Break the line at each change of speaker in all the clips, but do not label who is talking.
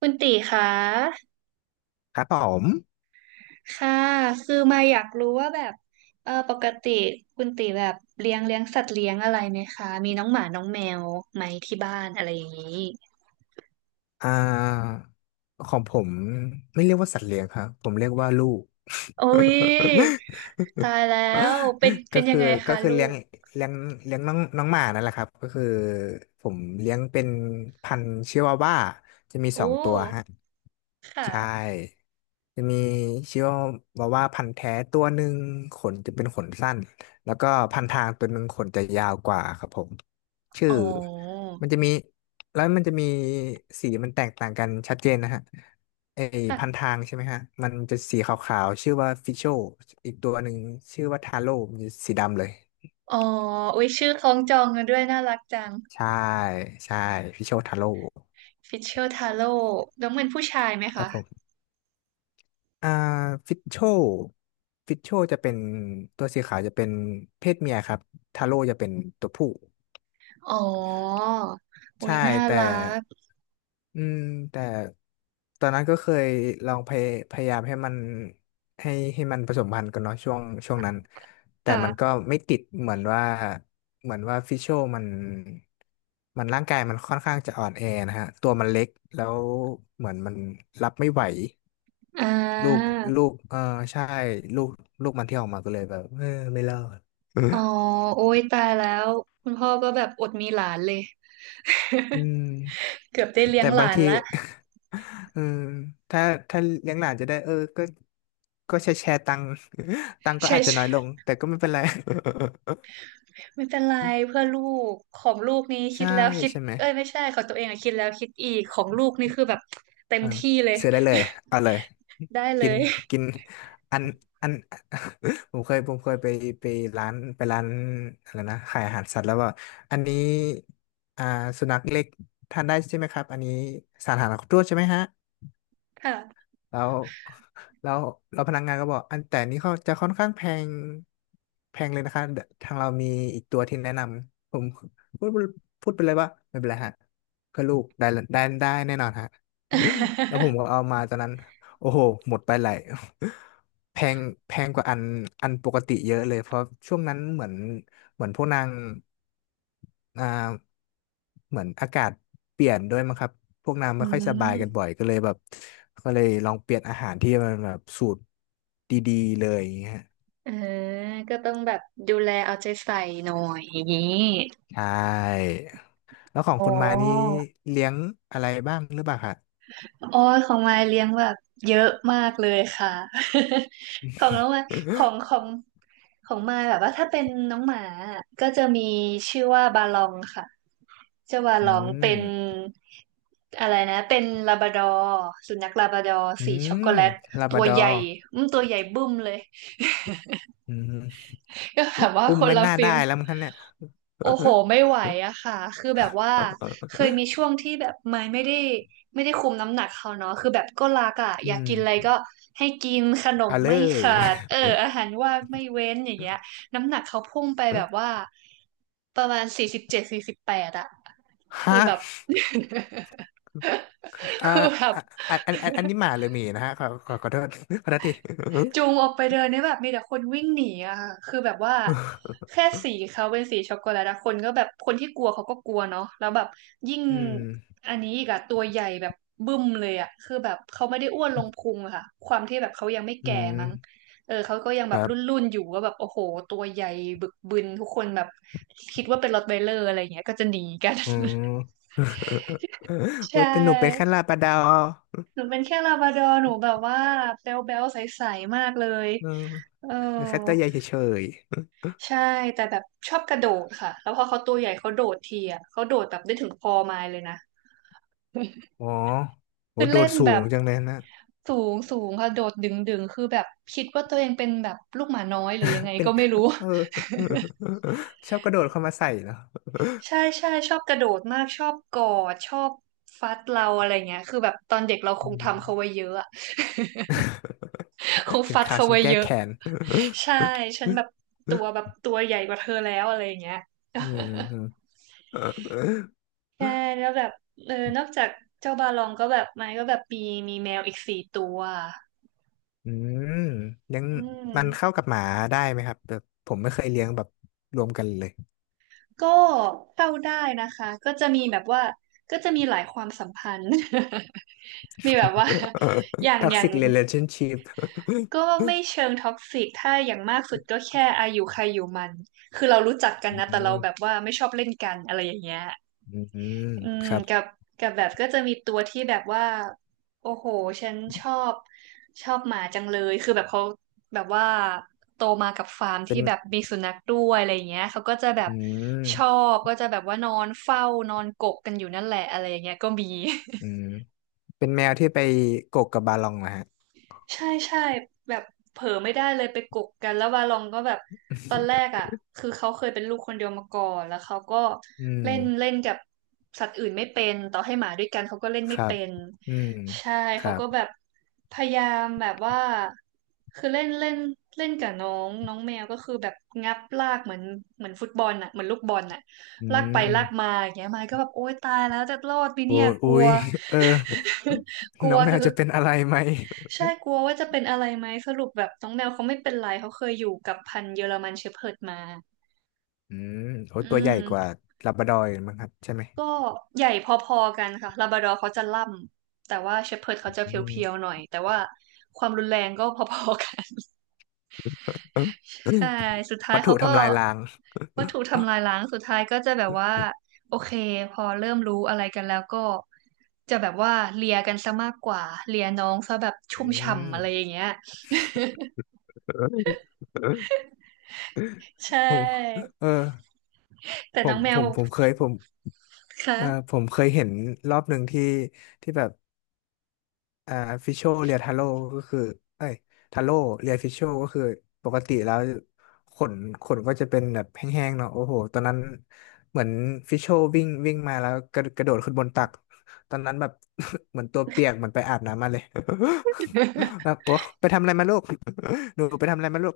คุณตีคะ
ครับผม
ค่ะ คือมาอยากรู้ว่าแบบปกติคุณตีแบบเลี้ยงสัตว์เลี้ยงอะไรไหมคะ มีน้องหมาน้องแมวไหมที่บ้านอะไรอย่างนี้
อ่าของผมไม่เรียกว่าสัตว์เลี้ยงครับ ผมเรียกว่าลูก
โอ้ยตายแล้วเป็น
ก็
เป็นยั
คื
ง
อ
ไง
ก็
คะ
คือ
ลูก
เลี้ยงเลี้ยงน้องน้องหมานั่นแหละครับ ก็คือผมเลี้ยงเป็นพันธุ์ชิวาว่าจะมี
โอ้
สองตัวฮะ
ค
ใช
่ะ
่จะมีชิวาวาว่าพันธุ์แท้ตัวหนึ่งขนจะเป็นขนสั้นแล้วก็พันทางตัวหนึ่งขนจะยาวกว่าครับผมชื่อ
อ๋อ
มันจะมีแล้วมันจะมีสีมันแตกต่างกันชัดเจนนะฮะไอ
ค่ะ
พันทางใช่ไหมฮะมันจะสีขาวๆชื่อว่าฟิโชอีกตัวหนึ่งชื่อว่าทาโร่มันจะสีดำเลย
อ๋ออุ้ยชื่อคล้องจองกันด้วยน่ารักจัง
ใช่ใช่ฟิโชทาโร่
ฟิชเชอร์ทาโร่น้องเป็นผู้ชายไหม
ครั
คะ
บผม อ่าฟิตโชฟิตโชจะเป็นตัวสีขาวจะเป็นเพศเมียครับทาโร่จะเป็นตัวผู้
อ๋ออุ้ย
ใช่
น่า
แต่
รัก
อืมแต่ตอนนั้นก็เคยลองพยายามให้มันให้มันผสมพันธุ์กันเนาะช่วงนั้นแต่มัน
ค่ะ
ก็ไม่ติดเหมือนว่าฟิชโชมันมันร่างกายมันค่อนข้างจะอ่อนแอนะฮะตัวมันเล็กแล้วเหมือนมันรับไม่ไหว
อ่
ลูกลู
า
กเออใช่ลูกลูกมันที่ออกมาก็เลยแบบเออไม่รอดเออ
อ๋อโอ้ยตายแล้วคุณพ่อก็แบบอดมีหลานเลย
อืม
เกือบได้เลี้ย
แต่
งห
บาง
ลาน
ที
ละ
เออถ้าถ้าเลี้ยงหลานจะได้เออก็ก็แชร์ตังค์ ตังค์ก็
ใช่
อาจจะน้อย
ใช่
ลงแต่ก็ไม่เป็นไร
ไม่เป็นไรเพื่อลูกของลูกนี้คิ
ใช่
ดแล้วคิด
ใช่ไหม
เอ้ยไม่ใช่ของตัวเองอะคิดแล้วคิดอีกของลูกนี่คือแบบเต็ม
อ่า
ที่เลย
ซื้อได้เลย เอาเลย
ได้เล
กิน
ย
กินอัน อัน ผมเคยไปร้าน ไปร้านอะไรนะ ขายอาหารสัตว์แล้วว่า อันนี้ อ่า สุนัขเล็กทานได้ใช่ไหมครับ อันนี้สารอาหารครบถ้วนใช่ไหมฮะ
ค่ะ
แล้วแล้วแล้วพนักงานก็บอกอันแต่นี้เขาจะค่อนข้างแพงแพงเลยนะคะเดี๋ยวทางเรามีอีกตัวที่แนะนำผมพูดพูดไปเลยว่าไม่เป็นไรฮะเพื่อลูกได้ได้ได้แน่นอนฮะ แล้วผมก็เอามาตอนนั้น โอ้โหหมดไปหลาย แพงแพงกว่าอันปกติเยอะเลยเพราะช่วงนั้นเหมือนพวกนางอ่าเหมือนอากาศเปลี่ยนด้วยมั้งครับพวกนาง
อื
ไม่ค่อยสบายกัน
ม
บ่อยก็เลยแบบก็เลยลองเปลี่ยนอาหารที่มันแบบสูตรดีๆเลยอย่างเงี้ย
เออก็ต้องแบบดูแลเอาใจใส่หน่อยอย่างนี้
ใช่แล้วของ
อ๋
คุณมานี้
อ
เลี้ยงอะไรบ้างหรือเปล่าคะ
โอ้ยของมายเลี้ยงแบบเยอะมากเลยค่ะ ของน้องมายขอ งของของมายแบบว่าถ้าเป็นน้องหมาอะก็จะมีชื่อว่าบาลองค่ะเจ้าบา
อื
ลองเป็น
ม
อะไรนะเป็นลาบราดอร์สุนัขลาบราดอร์
อื
สีช็อก
ม
โกแลต
ลาบ
ตั
รา
ว
ดอ
ใหญ่
ร์
อืมตัวใหญ่บึ้มเลย
อืม
ก็ แบบว่า
อุ้
ค
ม
น
ไม่
ละ
น่า
ฟิ
ได้
ล
แล้วมั้งคะเนี่ย
โอ้โหไม่ไหวอะค่ะ คือแบบว่าเคยมีช่วงที่แบบไม่ได้คุมน้ำหนักเขาเนาะคือแบบก็รักอะอยา
อื
กกินอะไร
ม
ก็ให้กินขนม
เอาเล
ไม่
ย
ขาด อาหารว่างไม่เว้นอย่างเงี้ยน้ำหนักเขาพุ่งไปแบบว่าประมาณ4748อะคือ
ฮะ
แบบ
อ่า
คือแบบ
อ่ะอันนี้หมาหรือหมีนะฮะขอโทษขอโทษที
จูงออกไปเดินนี่แบบมีแต่คนวิ่งหนีอะค่ะคือแบบว่าแค่สีเขาเป็นสีช็อกโกแลตอะคนก็แบบคนที่กลัวเขาก็กลัวเนาะแล้วแบบยิ่ง
อืม
อันนี้อีกอะตัวใหญ่แบบบึ้มเลยอะคือแบบเขาไม่ได้อ้วนลงพุงอะค่ะความที่แบบเขายังไม่
อื
แก่
ม
มั้งเออเขาก็ยังแบ
ค
บ
รั
รุ
บ
่นๆอยู่ว่าแบบโอ้โหตัวใหญ่บึกบึนทุกคนแบบคิดว่าเป็นรอตไวเลอร์อะไรอย่างเงี้ยก็จะหนีกัน
อืม
ใช
โอ้ยแต่หนูเป็นแค่
่
ลาบราดอร์
หนูเป็นแค่ลาบราดอร์หนูแบบว่าแบ๊วๆใสๆมากเลย
อืม
เออ
หนูแค่ตัวใหญ่เฉย
ใช่แต่แบบชอบกระโดดค่ะแล้วพอเขาตัวใหญ่เขาโดดทีอ่ะเขาโดดแบบได้ถึงคอไม้เลยนะ
ๆอ๋อโห
คือ
โด
เล่
ด
น
สู
แบ
ง
บ
จังเลยนะ
สูงสูงค่ะโดดดึงดึงคือแบบคิดว่าตัวเองเป็นแบบลูกหมาน้อยหรือยังไง
เป็น
ก็ไม่รู้
เออชอบกระโดดเข้ามาใส่เนาะ
ใช่ใช่ชอบกระโดดมากชอบกอดชอบฟัดเราอะไรเงี้ยคือแบบตอนเด็กเราค
อื
งทำเขาไว้
ม
เยอะอะ คง
ถึง
ฟัด
ข่าว
เขา
ฉัน
ไว้
แก้
เยอะ
แค้น
ใช่ฉันแบบ
เ
ตัวใหญ่กว่าเธอแล้วอะไรเงี้ย
ออ อื
ใช่แล้วแบบเออนอกจากเจ้าบาลองก็แบบมันก็แบบมีแมวอีกสี่ตัว
มเลี้ยง
อืม
มันเข้ากับหมาได้ไหมครับแบบผมไม่เคยเลี้ยงแบบรวมกันเลย
ก็เข้าได้นะคะก็จะมีแบบว่าก็จะมีหลายความสัมพันธ์ มีแบบว่าอย่า งอย่าง
Toxic Relationship
ก็ไม่เชิงท็อกซิกถ้าอย่างมากสุดก็แค่อายุใครอยู่มันคือเรารู้จักกัน
อื
นะแต่เรา
ม
แบบว่าไม่ชอบเล่นกันอะไรอย่างเงี้ย
อืม
อืม
ครับ
กับแบบก็จะมีตัวที่แบบว่าโอ้โหฉันชอบหมาจังเลยคือแบบเขาแบบว่าโตมากับฟาร์ม
เป็
ที่
น
แบบมีสุนัขด้วยอะไรอย่างเงี้ยเขาก็จะแบ
อื
บชอ
ม
บก็จะแบบว่านอนเฝ้านอนกกกันอยู่นั่นแหละอะไรอย่างเงี้ยก็มี
อืมเป็นแมวที่ไปโกกกับบาลองนะฮะ
ใช่ใช่แบบเผลอไม่ได้เลยไปกกกันแล้ววาลองก็แบบตอนแรกอ่ะคือเขาเคยเป็นลูกคนเดียวมาก่อนแล้วเขาก็
อืม
เล่นเล่นกับสัตว์อื่นไม่เป็นต่อให้หมาด้วยกันเขาก็เล่น
ค
ไม่
รับ
เป็น
อืม
ใช่
ค
เขา
รับ
ก็แบบพยายามแบบว่าคือเล่นเล่นเล่นกับน้องน้องแมวก็คือแบบงับลากเหมือนฟุตบอลอ่ะเหมือนลูกบอลอ่ะ
อื
ลากไปลากมา
ม
อย่างเงี้ยมายก็แบบโอ๊ยตายแล้วจะรอดไหม
โอ้
เนี่ยก
อุ๊
ลัว
ยเออ
กลั
น้
ว
องแมว
คือ
จะเป็นอะไรไหม
ใช่กลัวว่าจะเป็นอะไรไหมสรุปแบบน้องแมวเขาไม่เป็นไรเขาเคยอยู่กับพันธุ์เยอรมันเชพเพิร์ดมา
อืมโอ้
อื
ตัวใหญ่กว่า
ม
ลาบราดอร์อีกมั้งครับใช่ไหม
ก็ใหญ่พอๆกันค่ะลาบราดอร์เขาจะล่ำแต่ว่าเชพเพิร์ด
อ
เขาจะเพียว
ื
ๆหน่อยแต่ว่าความรุนแรงก็พอๆกัน
ม
ใช่สุดท้าย
วัตถุ
เขาก็
ทำลายล้าง
ว่าถูกทำลายล้างสุดท้ายก็จะแบบว่าโอเคพอเริ่มรู้อะไรกันแล้วก็จะแบบว่าเลียกันซะมากกว่าเลียน้องซะแบบชุ่ม
อื
ฉ่ำ
ม
อะไรอย่างเงี้ยใช
ผม
่
เออ
แต่
ผ
น้อ
ม
งแม
ผ
ว
มผมเคยผมเออ
ค่ะ
ผมเคยเห็นรอบหนึ่งที่ที่แบบอ่าฟิชโชเรียทาโร่ก็คือเอ้ยทาโร่เรียฟิชโชก็คือปกติแล้วขนขนก็จะเป็นแบบแห้งๆเนาะโอ้โหตอนนั้นเหมือนฟิชโชวิ่งวิ่งมาแล้วกระโดดขึ้นบนตักตอนนั้นแบบ เหมือนตัวเปียกเหมือนไปอาบน้ำมาเลย แบ บโอ้ไปทำอะไรมาลูกหนูไปทำอะไรมาลูก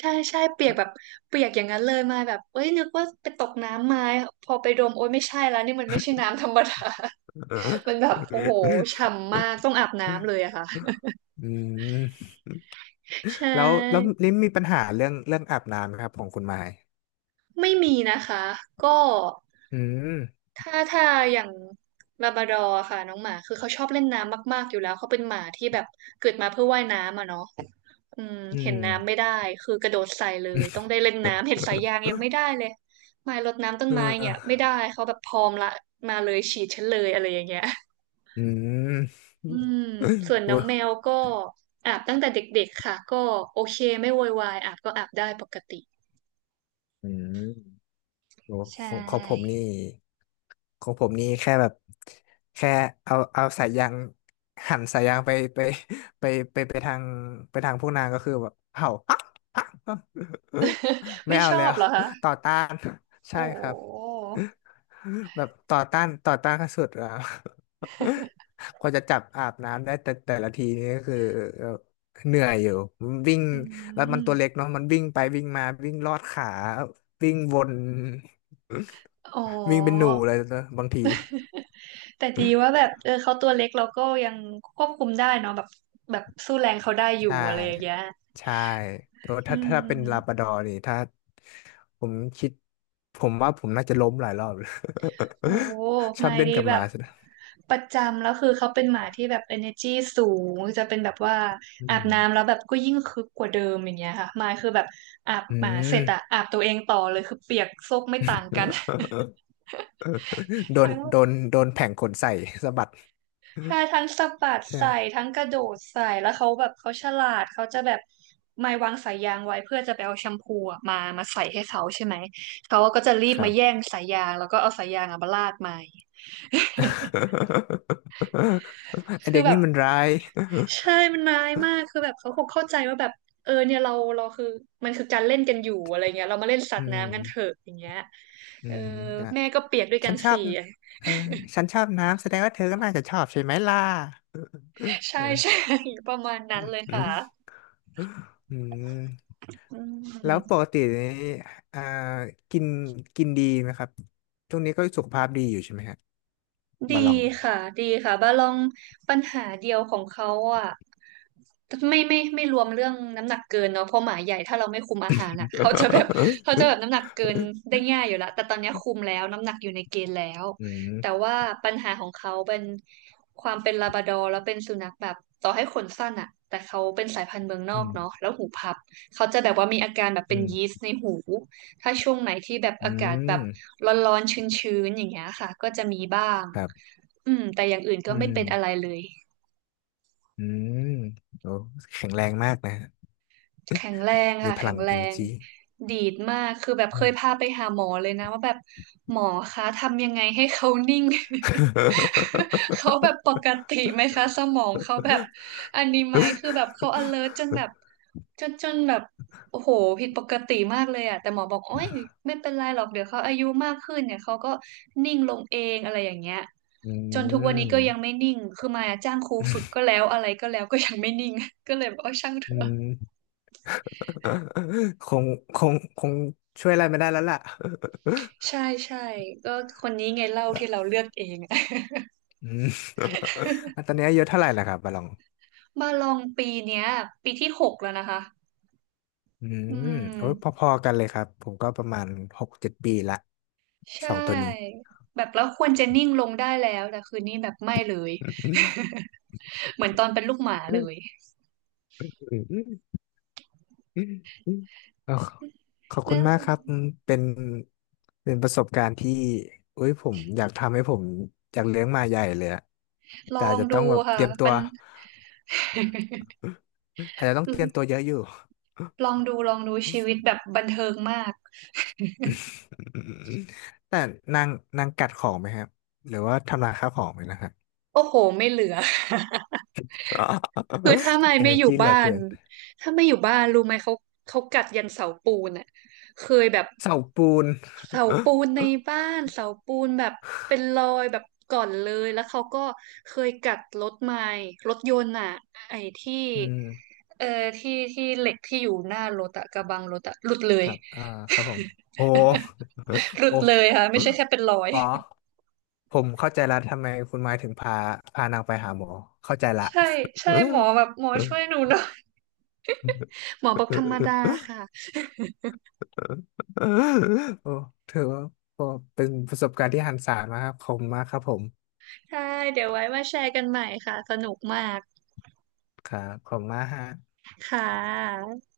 ใช่ใช่เปียกแบบเปียกอย่างนั้นเลยมาแบบเอ้ยนึกว่าไปตกน้ำมาพอไปดมโอ้ยไม่ใช่แล้วนี่มันไม่ใช่น้ำธรรมดา มัน
อ
แบบโอ้โหฉ่ำมากต้องอาบน้ำเลยอะค่ะ
ืม
ใช
แล้ว
่
ลิมมีปัญหาเรื่องเรื่องอาบน้ำไหมครับของคุณไม้
ไม่มีนะคะก็
อืม
ถ้าอย่างลาบราดอร์ค่ะน้องหมาคือเขาชอบเล่นน้ำมากๆอยู่แล้วเขาเป็นหมาที่แบบเกิดมาเพื่อว่ายน้ำอะเนาะ อืม
อื
เห็
ม
นน้ำไม่ได้คือกระโดดใส่เลยต้องได้เล่นน้ำเห็นสายยาง ยังไม่ได้เลยไม้รดน้ำต้น
เ
ไม้เนี่ยไม่
ออ
ได้เขาแบบพร้อมละมาเลยฉีดฉันเลยอะไรอย่างเงี้ย
อืม
อืมส่ว น
โอ้
น้อง
ย
แมวก็อาบตั้งแต่เด็กๆค่ะก็โอเคไม่โวยวายอาบก็อาบได้ปกติ
อืม โหข
ใช่
องของผมนี่ของผมนี่แค่แบบแค่เอาสายยางหันสายยางไปไปไปทางไปทางพวกนางก็คือแบบเห่า อ๊ะ ไม่
ไม่
เอา
ชอ
แล้
บ
ว
เหรอคะ
ต่อต้านใช่
โอ้
ครับ แบบต่อต้านขั้นสุดอ่ะ กว่าจะจับอาบน้ำได้แต่แต่ละทีนี่ก็คือเอ่อเหนื่อยอยู่มันวิ่ง
อื
แล้วมันตัวเล็
ม
กเนาะมันวิ่งไปวิ่งมาวิ่งลอดขาวิ่งวน
อ๋อ
วิ่งเป็นหนูเลยนะบางที
แต่ดีว่าแบบเออเขาตัวเล็กเราก็ยังควบคุมได้เนาะแบบแบบสู้แรงเขาได้อยู่
ใช่
อะไรอย่างเงี้ย
ใช่โอ้
อื
ถ้าถ้าเป็นลาบรา
ม
ดอร์นี่ถ้าผมคิดผมว่าผมน่าจะล้มหลายรอบเลย
โอ้
ช
ห
อ
มา
บ
ย
เล่น
ดี
กับ
แบ
หมา
บ
สุด
ประจำแล้วคือเขาเป็นหมาที่แบบ energy สูงจะเป็นแบบว่า
อื
อาบน้ำแล้
ม
วแบบก็ยิ่งคึกกว่าเดิมอย่างเงี้ยค่ะหมายคือแบบอาบ
อื
หมาเส
ม
ร็จอะอาบตัวเองต่อเลยคือเปียกโซกไม่ต่างกัน ทั้ง
โดนแผงขนใส่ สะบัด
ใช่ทั้งสะบัด
ใช่ไห
ใส่
ม
ทั้งกระโดดใส่แล้วเขาแบบเขาฉลาดเขาจะแบบไม่วางสายยางไว้เพื่อจะไปเอาแชมพูอะมามาใส่ให้เขาใช่ไหมเขาก็จะรี
ค
บมา
รับ
แย่งสายยางแล้วก็เอาสายยางอะมาลาดไม้
ไอ
คือ
เด็ก
แบ
นี่
บ
มันร้าย
ใช่มันร้ายมากคือแบบเขาคงเข้าใจว่าแบบเออเนี่ยเราคือมันคือการเล่นกันอยู่อะไรเงี้ยเรามาเล่นสั
อื
ตว์
ม
น้ำกันเถอะอย่างเงี้ย
อื
เออ
มอ่ะ
แม่ก็เปียกด้วยกั
ฉั
น
นชอบ
สี่
เออฉันชอบน้ำแสดงว่าเธอก็น่าจะชอบใช่ไหมล่ะ
ใช่ใช่
เออ
ประมาณนั้
อื
น
ม
เลย
อื
ค่ะ
มอืม
อ
แล้ว
ื
ป
ม
กตินี่อ่ากินกินดีไหมครับช่วงนี้ก็สุขภาพดีอยู่ใช่ไหมฮะ
ดี
บาลอง
ค่ะดีค่ะบาลองปัญหาเดียวของเขาอ่ะไม่รวมเรื่องน้ำหนักเกินเนาะเพราะหมาใหญ่ถ้าเราไม่คุมอาหารอ่ะเขาจะแบบ เขาจะแบบน้ำหนักเกินได้ ง่ายอยู่ละแต่ตอนเนี้ยคุมแล้วน้ำหนักอยู่ในเกณฑ์แล้ว
อืม
แต่ว่าปัญหาของเขาเป็นความเป็นลาบราดอร์แล้วเป็นสุนัขแบบต่อให้ขนสั้นอ่ะแต่เขาเป็นสายพันธุ์เมืองน
อื
อก
ม
เนาะแล้วหูพับเขาจะแบบว่ามีอาการแบบ
อื
เป็น
ม
ยีสต์ในหู ถ้าช่วงไหนที่แบบ
อื
อากาศแบบ
ม
ร้อนๆชื้นๆอย่างเงี้ยค่ะก็จะมีบ้าง
ครับ
อืมแต่อย่างอื่นก็
อื
ไม่
ม
เป็นอะไรเลย
อืมโอ้แข็งแรงมากนะ
แข็งแรง
มี
ค่ะ
พ
แข็
ลัง
งแรง
energy
ดีดมากคือแบบ
อื
เค
ม
ยพาไปหาหมอเลยนะว่าแบบหมอคะทำยังไงให้เขานิ่ง เขาแบบปกติไหมคะสมองเขาแบบอันนี้ไหมคือแบบเขา alert จนแบบจนแบบโอ้โหผิดปกติมากเลยอะแต่หมอบอกโอ้ยไม่เป็นไรหรอกเดี๋ยวเขาอายุมากขึ้นเนี่ยเขาก็นิ่งลงเองอะไรอย่างเงี้ย
อื
จนทุกวันนี้ก็ยังไม่
ม
นิ่งคือมายอะจ้างครูฝึกก็แล้วอะไรก็แล้วก็ยังไม่นิ่ง ก็เลยบอกว่าช่างเถ
อื
อะ
มคงคงช่วยอะไรไม่ได้แล้วล่ะ
ใช่ใช่ก็คนนี้ไงเล่าที่เราเลือกเอง
อืมอ่ะตอนนี้อายุเท่าไหร่ล่ะครับบาลอง
มาลองปีเนี้ยปีที่หกแล้วนะคะ
อื
อื
มโอ้ยพ
ม
อๆกันเลยครับผมก็ประมาณหกเจ็ดปีละ
ใช
สองตัวนี้
่แบบแล้วควรจะนิ่งลงได้แล้วแต่คืนนี้แบบไม่เลย เหมือนตอนเป็นลูกหมาเลย
เอาขอบ
น
คุณมากครับ
ะ
เป็นเป็นประสบการณ์ที่เอ้ยผมอยากเลี้ยงหมาใหญ่เลยอะ
ลอ
แต่อาจ
ง
จะ
ดู
ต้องแบบ
ค่ะ
เตรียมตั
มั
ว
น
อาจจะต้องเตรียมตัวเย อะอยู่
ลองดูลองดูชีวิตแบบบันเทิงมาก
แต่นางนางกัดของไหมครับหรือว่าทำลายข้าวของไหมนะครับ
โอ้โหไม่เหลือ คือถ้าไม่
เอ
ไม่
เนอ
อ
ร์
ยู่
จี เหลื
บ้า
อ
น
เกิน
ถ้าไม่อยู่บ้านรู้ไหมเขากัดยันเสาปูนอ่ะเคยแบบ
เสาปูน
เสาปูนในบ้านเสาปูนแบบเป็นรอยแบบก่อนเลยแล้วเขาก็เคยกัดรถไม้รถยนต์อ่ะไอ้ที่
อืม
เอ่อที่ที่เหล็กที่อยู่หน้ารถอะกระบังรถอะหลุดเล
ค
ย
รับครับผมโอ้
ห ลุด
โอ้
เลยค่ะไม่ใช่แค่เป็นรอย
อ๋อ ผมเข้าใจละทำไมคุณไม้ถึงพาพานางไปหาหมอเข้าใจละ
ใช่ใช่ หมอแบบหมอช่วยหนูหน่อยหมอบอกธรรมดาค่ะ
โอ้ถือว่าเป็นประสบการณ์ที่หันศาลมากครับขอบคุณมากครับผม
ใช่เดี๋ยวไว้มาแชร์กันใหม่ค่ะสนุกมาก
ครับขอบคุณมากฮะ
ค่ะ